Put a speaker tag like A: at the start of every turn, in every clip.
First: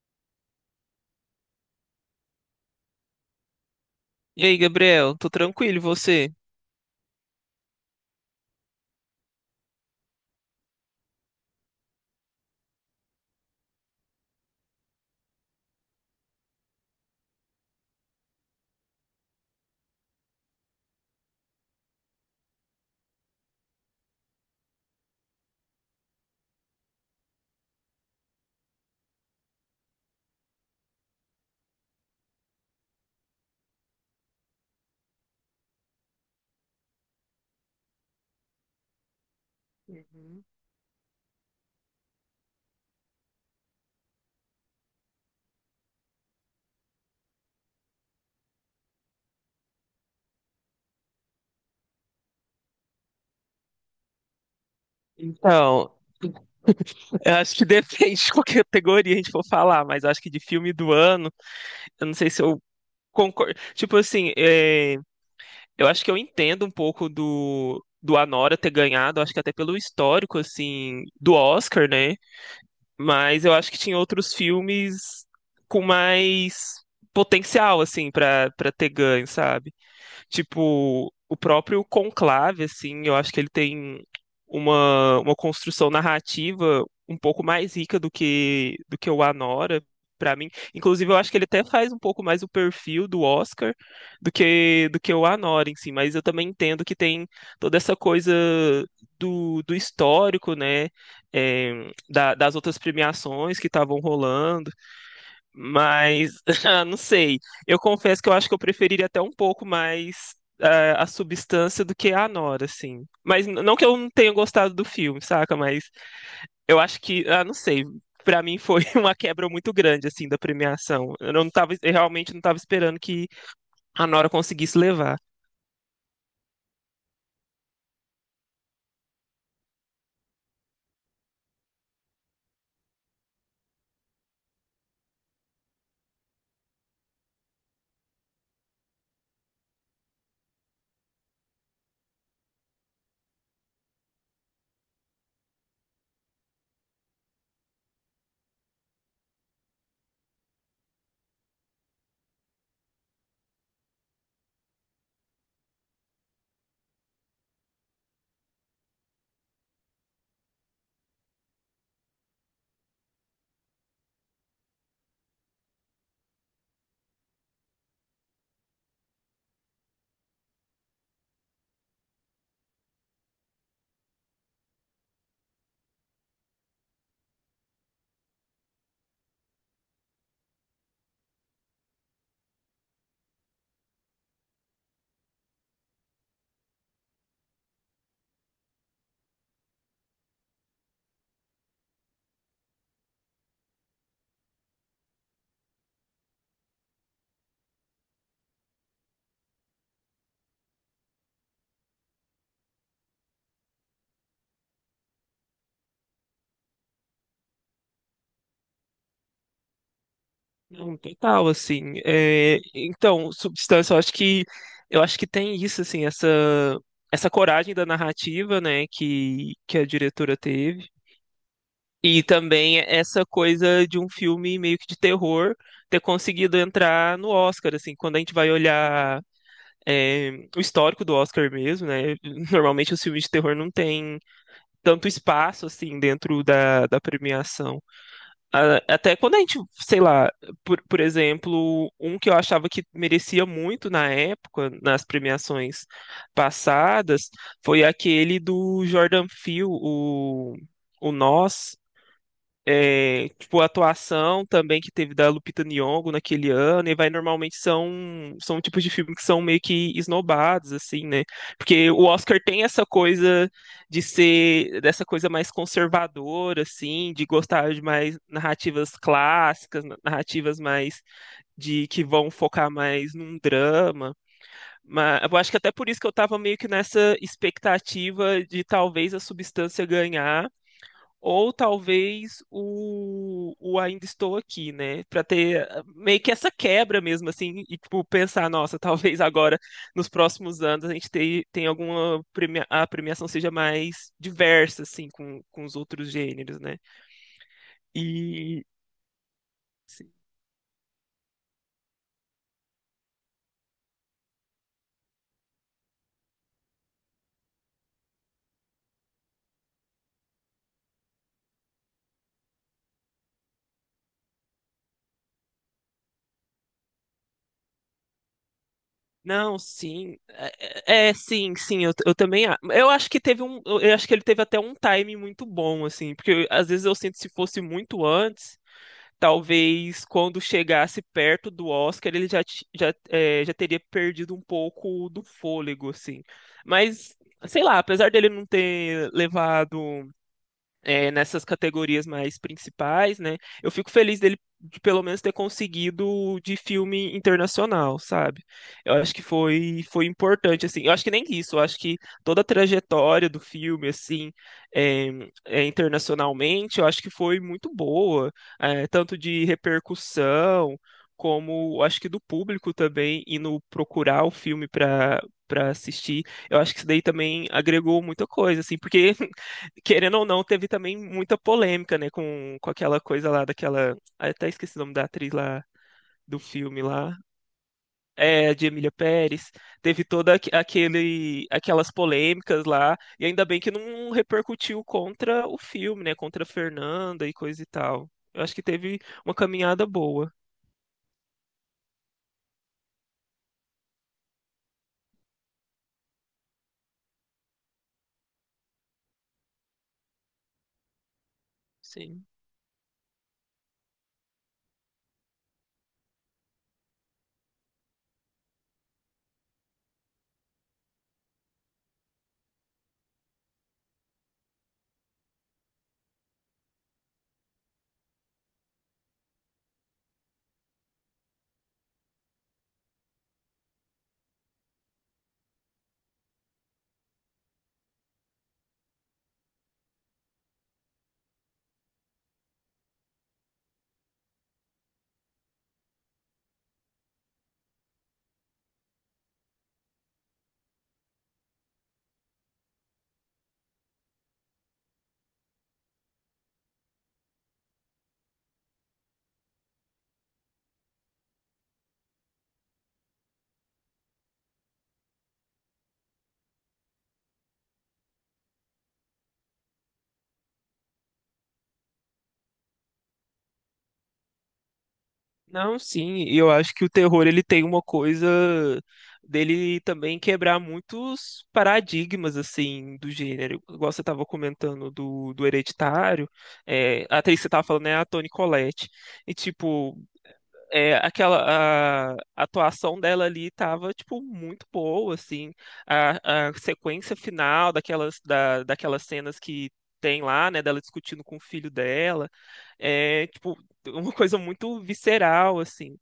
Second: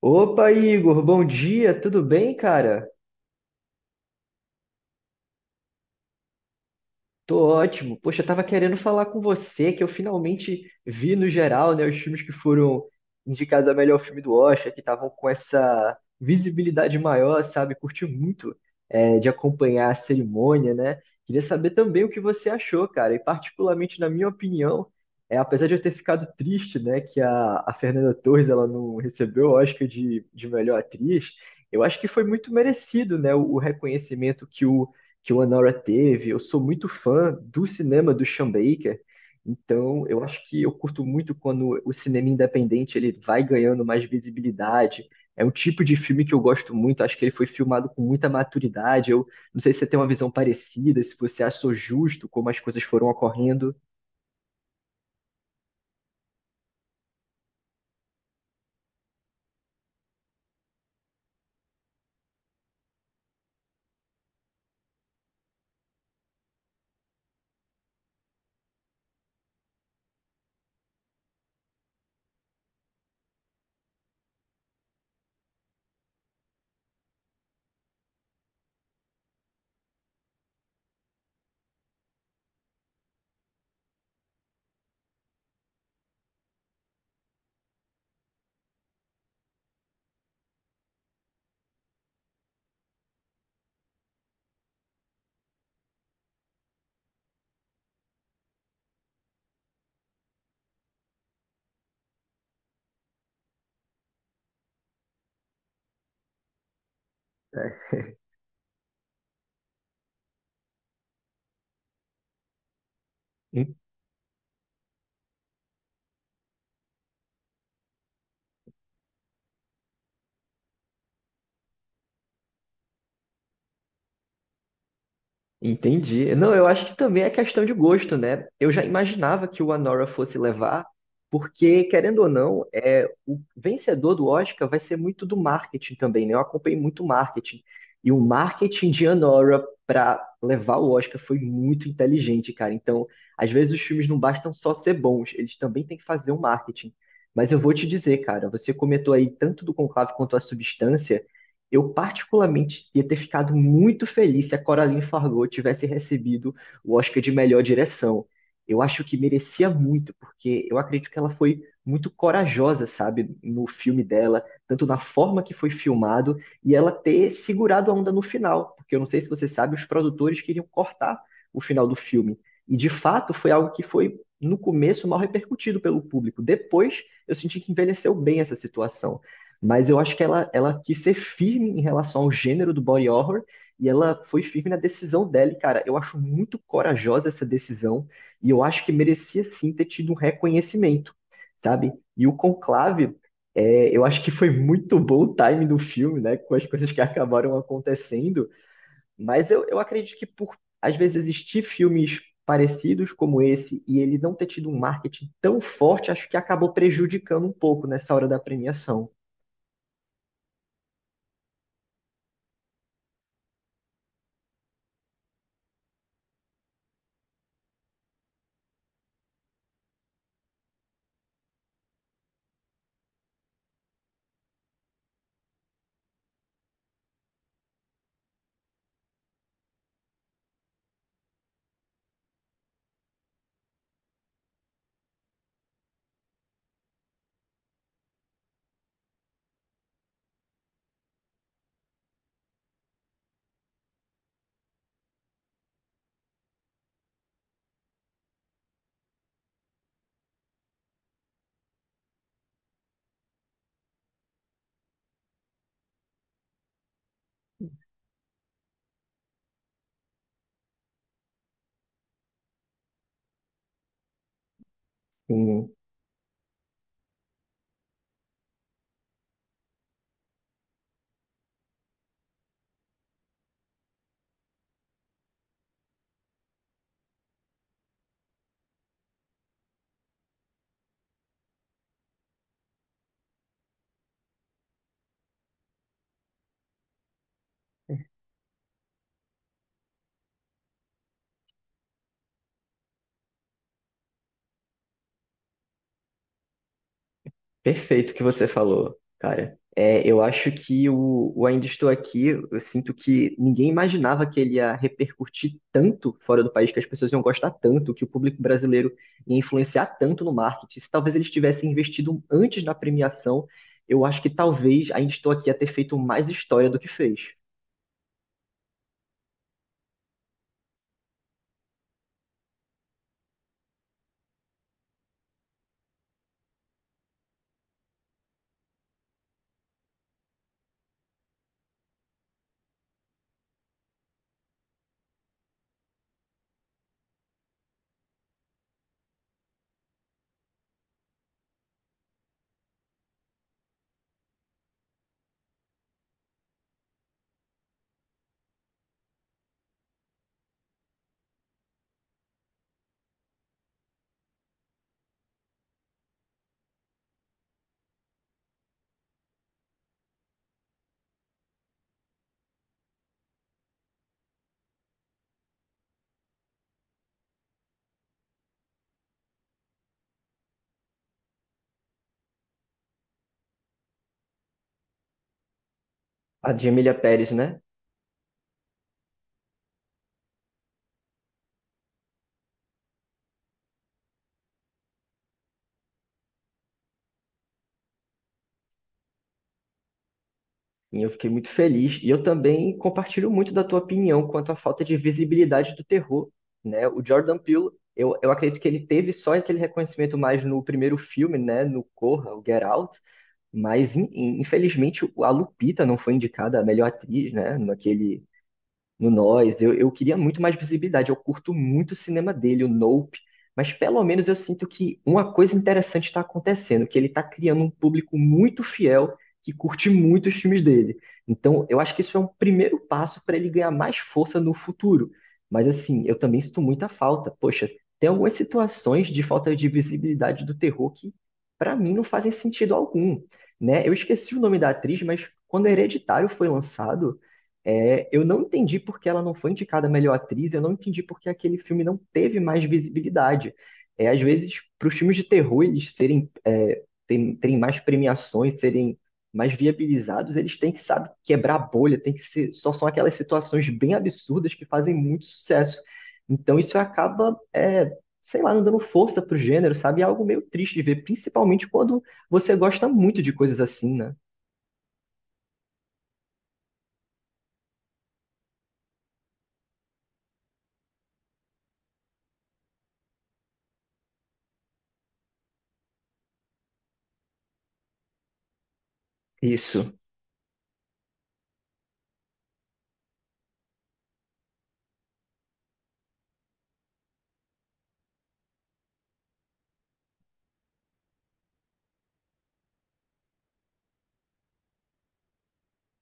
A: Opa, Igor, bom dia, tudo bem, cara?
B: E aí, Gabriel, tô tranquilo, e você?
A: Tô ótimo. Poxa, eu tava querendo falar com você que eu finalmente vi no geral, né, os filmes que foram indicados a melhor filme do Oscar, que estavam com essa visibilidade maior, sabe? Curti muito de acompanhar a cerimônia, né? Queria saber também o que você achou, cara. E particularmente na minha opinião, apesar de eu ter ficado triste, né, que a Fernanda Torres ela não recebeu o Oscar de melhor atriz, eu acho que foi muito merecido, né, o reconhecimento que o Anora teve. Eu sou muito fã do cinema do Sean Baker, então eu acho que eu curto muito quando o cinema independente ele vai ganhando mais visibilidade. É um tipo de filme que eu gosto muito, acho que ele foi filmado com muita maturidade. Eu não sei se você tem uma visão parecida, se você achou justo como as coisas foram ocorrendo.
B: Então, eu acho que depende de qual categoria a gente for falar, mas eu acho que de filme do ano, eu não sei se eu concordo. Tipo assim, eu acho que eu entendo um pouco do Anora ter ganhado, acho que até pelo histórico, assim, do Oscar, né? Mas eu acho que tinha outros filmes com mais potencial, assim, pra ter ganho, sabe? Tipo, o próprio Conclave, assim, eu acho que ele tem uma construção narrativa um pouco mais rica do que o Anora, pra mim. Inclusive, eu acho que ele até faz um pouco mais o perfil do Oscar do que o Anora em si, mas eu também entendo que tem toda essa coisa do histórico, né? Das outras premiações que estavam rolando. Mas, ah, não sei. Eu confesso que eu acho que eu preferiria até um pouco mais a substância do que a Nora, assim. Mas não que eu não tenha gostado do filme, saca? Mas eu acho que, ah, não sei. Pra mim foi uma quebra muito grande, assim, da premiação. Eu realmente não tava esperando que a Nora conseguisse levar.
A: Entendi. Não, eu acho que também é questão de gosto, né? Eu já imaginava que o Anora fosse levar, porque, querendo ou não, o vencedor do Oscar vai ser muito do marketing também, né? Eu acompanhei muito marketing. E o marketing de Anora para levar o Oscar foi muito inteligente, cara. Então, às vezes os filmes não bastam só ser bons, eles também têm que fazer um marketing. Mas eu vou te dizer, cara, você comentou aí tanto do Conclave quanto a Substância. Eu particularmente ia ter ficado muito feliz se a Coraline Fargo tivesse recebido o Oscar de melhor direção. Eu acho que merecia muito, porque eu acredito que ela foi muito corajosa, sabe, no filme dela, tanto na forma que foi filmado e ela ter segurado a onda no final, porque eu não sei se você sabe, os produtores queriam cortar o final do filme. E de fato foi algo que foi no começo mal repercutido pelo público. Depois eu senti que envelheceu bem essa situação. Mas eu acho que ela quis ser firme em relação ao gênero do body horror e ela foi firme na decisão dela. E, cara, eu acho muito corajosa essa decisão e eu acho que merecia sim ter tido um reconhecimento, sabe? E o Conclave, eu acho que foi muito bom o time do filme, né? Com as coisas que acabaram acontecendo. Mas eu acredito que por, às vezes, existir filmes parecidos como esse e ele não ter tido um marketing tão forte, acho que acabou prejudicando um pouco nessa hora da premiação.
B: Não, total, assim. Eh, então, substância, eu acho que tem isso, assim, essa coragem da narrativa, né, que a diretora teve. E também essa coisa de um filme meio que de terror ter conseguido entrar no Oscar, assim, quando a gente vai olhar é, o histórico do Oscar mesmo, né? Normalmente os filmes de terror não têm tanto espaço, assim, dentro da premiação. Até quando a gente, sei lá, por exemplo, um que eu achava que merecia muito na época, nas premiações passadas, foi aquele do Jordan Peele, o Nós. É, tipo, a atuação também que teve da Lupita Nyong'o naquele ano, e vai normalmente são tipos de filme que são meio que esnobados assim, né? Porque o Oscar tem essa coisa de ser dessa coisa mais conservadora assim, de gostar de mais narrativas clássicas, narrativas mais de que vão focar mais num drama. Mas eu acho que até por isso que eu tava meio que nessa expectativa de talvez a Substância ganhar ou talvez o Ainda Estou Aqui, né? Pra ter ah, meio que essa quebra mesmo, assim, e tipo, pensar, nossa, talvez agora, nos próximos anos, a gente tem, tem alguma premia, a premiação seja mais diversa, assim, com os outros gêneros, né?
A: Perfeito o que você
B: E.
A: falou, cara. É,
B: Sim.
A: eu acho que o Ainda Estou Aqui, eu sinto que ninguém imaginava que ele ia repercutir tanto fora do país, que as pessoas iam gostar tanto, que o público brasileiro ia influenciar tanto no marketing. Se talvez eles tivessem investido antes na premiação, eu acho que talvez Ainda Estou Aqui ia ter feito mais história do que fez.
B: Não, sim. Sim, sim, eu também. Eu acho que teve um. Eu acho que ele teve até um time muito bom, assim, porque às vezes eu sinto se fosse muito antes. Talvez quando chegasse perto do Oscar ele já, já teria perdido um pouco do fôlego, assim. Mas, sei lá, apesar dele não ter levado nessas categorias mais principais, né? Eu fico feliz dele de pelo menos ter conseguido de filme internacional, sabe? Eu acho que foi importante, assim. Eu acho que nem isso, eu acho que toda a trajetória do filme, assim, é, internacionalmente, eu acho que foi muito boa, é, tanto de repercussão como eu acho que do público também indo procurar o filme para assistir. Eu acho que isso daí também agregou muita coisa, assim, porque querendo ou não, teve também muita polêmica, né, com aquela coisa lá daquela. Ah, eu até esqueci o nome da atriz lá do
A: A de
B: filme
A: Emília
B: lá.
A: Pérez, né?
B: É, de Emília Pérez. Teve toda aquelas polêmicas lá. E ainda bem que não repercutiu contra o filme, né? Contra a Fernanda e coisa e tal. Eu acho que teve uma caminhada boa.
A: E eu fiquei muito feliz. E eu também compartilho muito da tua opinião quanto à falta de visibilidade do terror, né? O Jordan Peele, eu acredito que ele teve só aquele reconhecimento mais no primeiro filme, né? No
B: Sim.
A: Corra, o Get Out. Mas, infelizmente, a Lupita não foi indicada a melhor atriz, né? Naquele No Nós. Eu queria muito mais visibilidade. Eu curto muito o cinema dele, o Nope. Mas pelo menos eu sinto que uma coisa interessante está acontecendo, que ele está criando um público muito fiel que curte muito os filmes dele. Então, eu acho que isso é um primeiro passo para ele ganhar mais força no futuro. Mas assim, eu também sinto muita falta. Poxa, tem algumas situações de falta de visibilidade do terror que, para mim, não fazem sentido algum, né? Eu esqueci o nome da atriz, mas quando Hereditário foi lançado eu não entendi por que ela não foi indicada a melhor atriz, eu não entendi por que aquele filme não teve mais visibilidade. É, às vezes, para os filmes de terror eles serem, terem mais premiações, serem mais viabilizados, eles têm que, sabe, quebrar a bolha, tem que ser, só são aquelas situações bem absurdas que fazem muito sucesso. Então isso acaba, sei lá, não dando força para o gênero, sabe? É algo meio triste de ver, principalmente quando você gosta muito de coisas assim, né?
B: Não, sim, e eu acho que o terror ele tem uma coisa dele também quebrar muitos paradigmas assim do gênero. Igual você estava comentando do Hereditário, é, a atriz que você estava falando é a Toni Collette. E
A: Isso.
B: tipo, é, aquela a atuação dela ali tava tipo muito boa assim a sequência final daquelas cenas que tem lá, né, dela discutindo com o filho dela, é tipo uma coisa muito visceral assim.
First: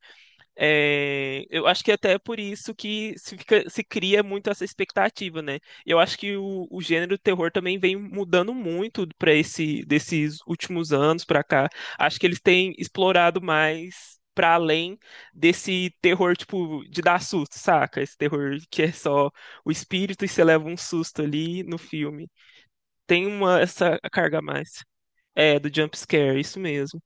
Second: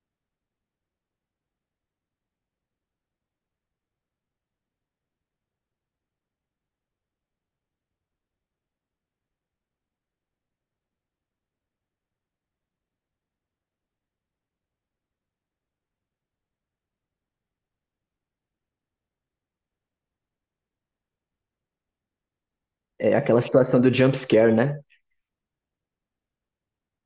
B: É, eu acho que até é por isso que se cria muito essa expectativa, né? Eu acho que o gênero terror também vem mudando muito para esse desses últimos anos para cá. Acho que eles têm explorado mais para além desse terror tipo de dar susto, saca? Esse terror que é só o espírito e você leva um susto ali no filme.
A: É
B: Tem
A: aquela
B: uma
A: situação do
B: essa
A: jump
B: carga a
A: scare, né?
B: mais. É, do jump scare, isso mesmo.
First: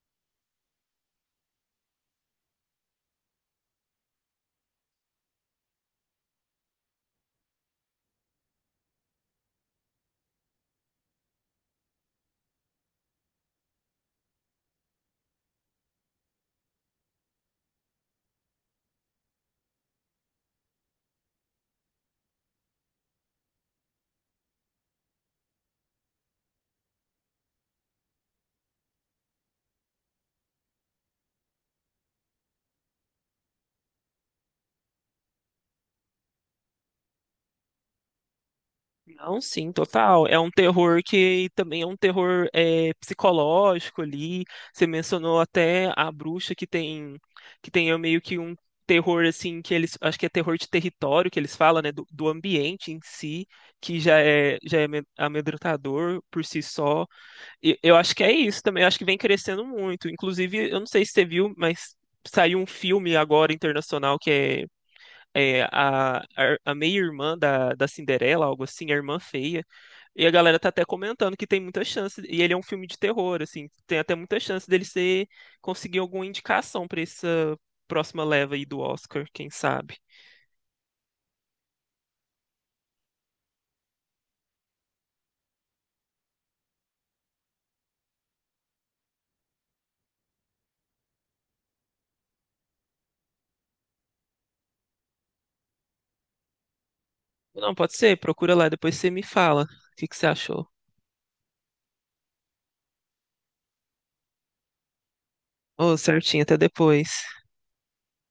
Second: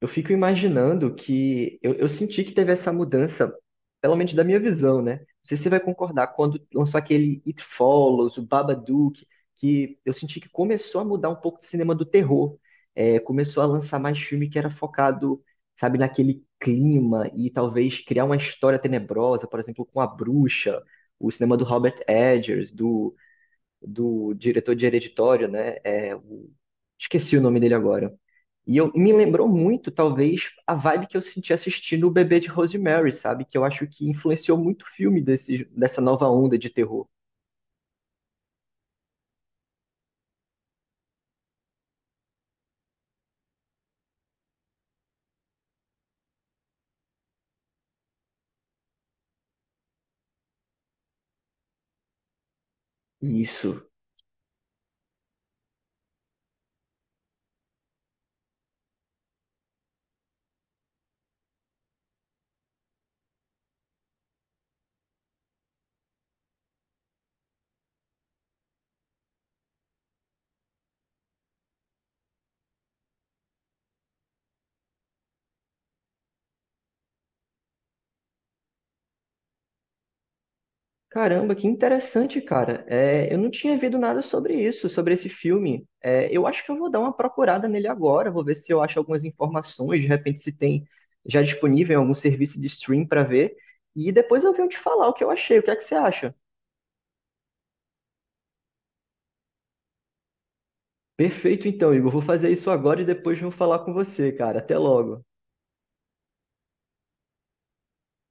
A: Eu fico imaginando que eu senti que teve essa mudança, pelo menos da minha visão, né? Não sei se você vai concordar, quando lançou aquele It Follows, o Babadook, que eu senti que começou a mudar um pouco de cinema do terror. É, começou a lançar mais filme que era focado, sabe, naquele clima e talvez criar uma história tenebrosa, por exemplo, com a bruxa, o cinema do Robert Eggers, do diretor de Hereditário, né? Esqueci o nome dele agora. E me lembrou muito, talvez, a vibe que eu senti assistindo O Bebê de Rosemary, sabe? Que eu acho que influenciou muito o filme dessa nova onda de terror.
B: Não, sim, total. É um terror que também é um terror é, psicológico ali. Você mencionou até a bruxa que tem meio que um terror assim que eles acho que é terror de território que eles falam, né, do ambiente em si,
A: Isso.
B: que já é amedrontador por si só. E eu acho que é isso também. Eu acho que vem crescendo muito. Inclusive, eu não sei se você viu, mas saiu um filme agora internacional que é, é a meia-irmã da Cinderela, algo assim, a irmã feia. E a galera tá até comentando que tem muita chance, e ele é um filme de terror, assim, tem até muita chance dele ser, conseguir alguma indicação pra essa próxima leva aí do Oscar, quem sabe.
A: Caramba, que interessante, cara. É, eu não tinha visto nada sobre isso, sobre esse filme. É, eu acho que eu vou dar uma procurada nele agora, vou ver se eu acho algumas informações, de repente se tem já disponível em algum serviço de stream para ver. E depois eu venho te falar o que eu achei, o que é que você acha?
B: Não, pode ser, procura lá, depois você me fala o que você achou.
A: Perfeito, então, Igor. Vou fazer isso agora e depois vou falar com você, cara. Até logo.
B: Ô, certinho, até depois.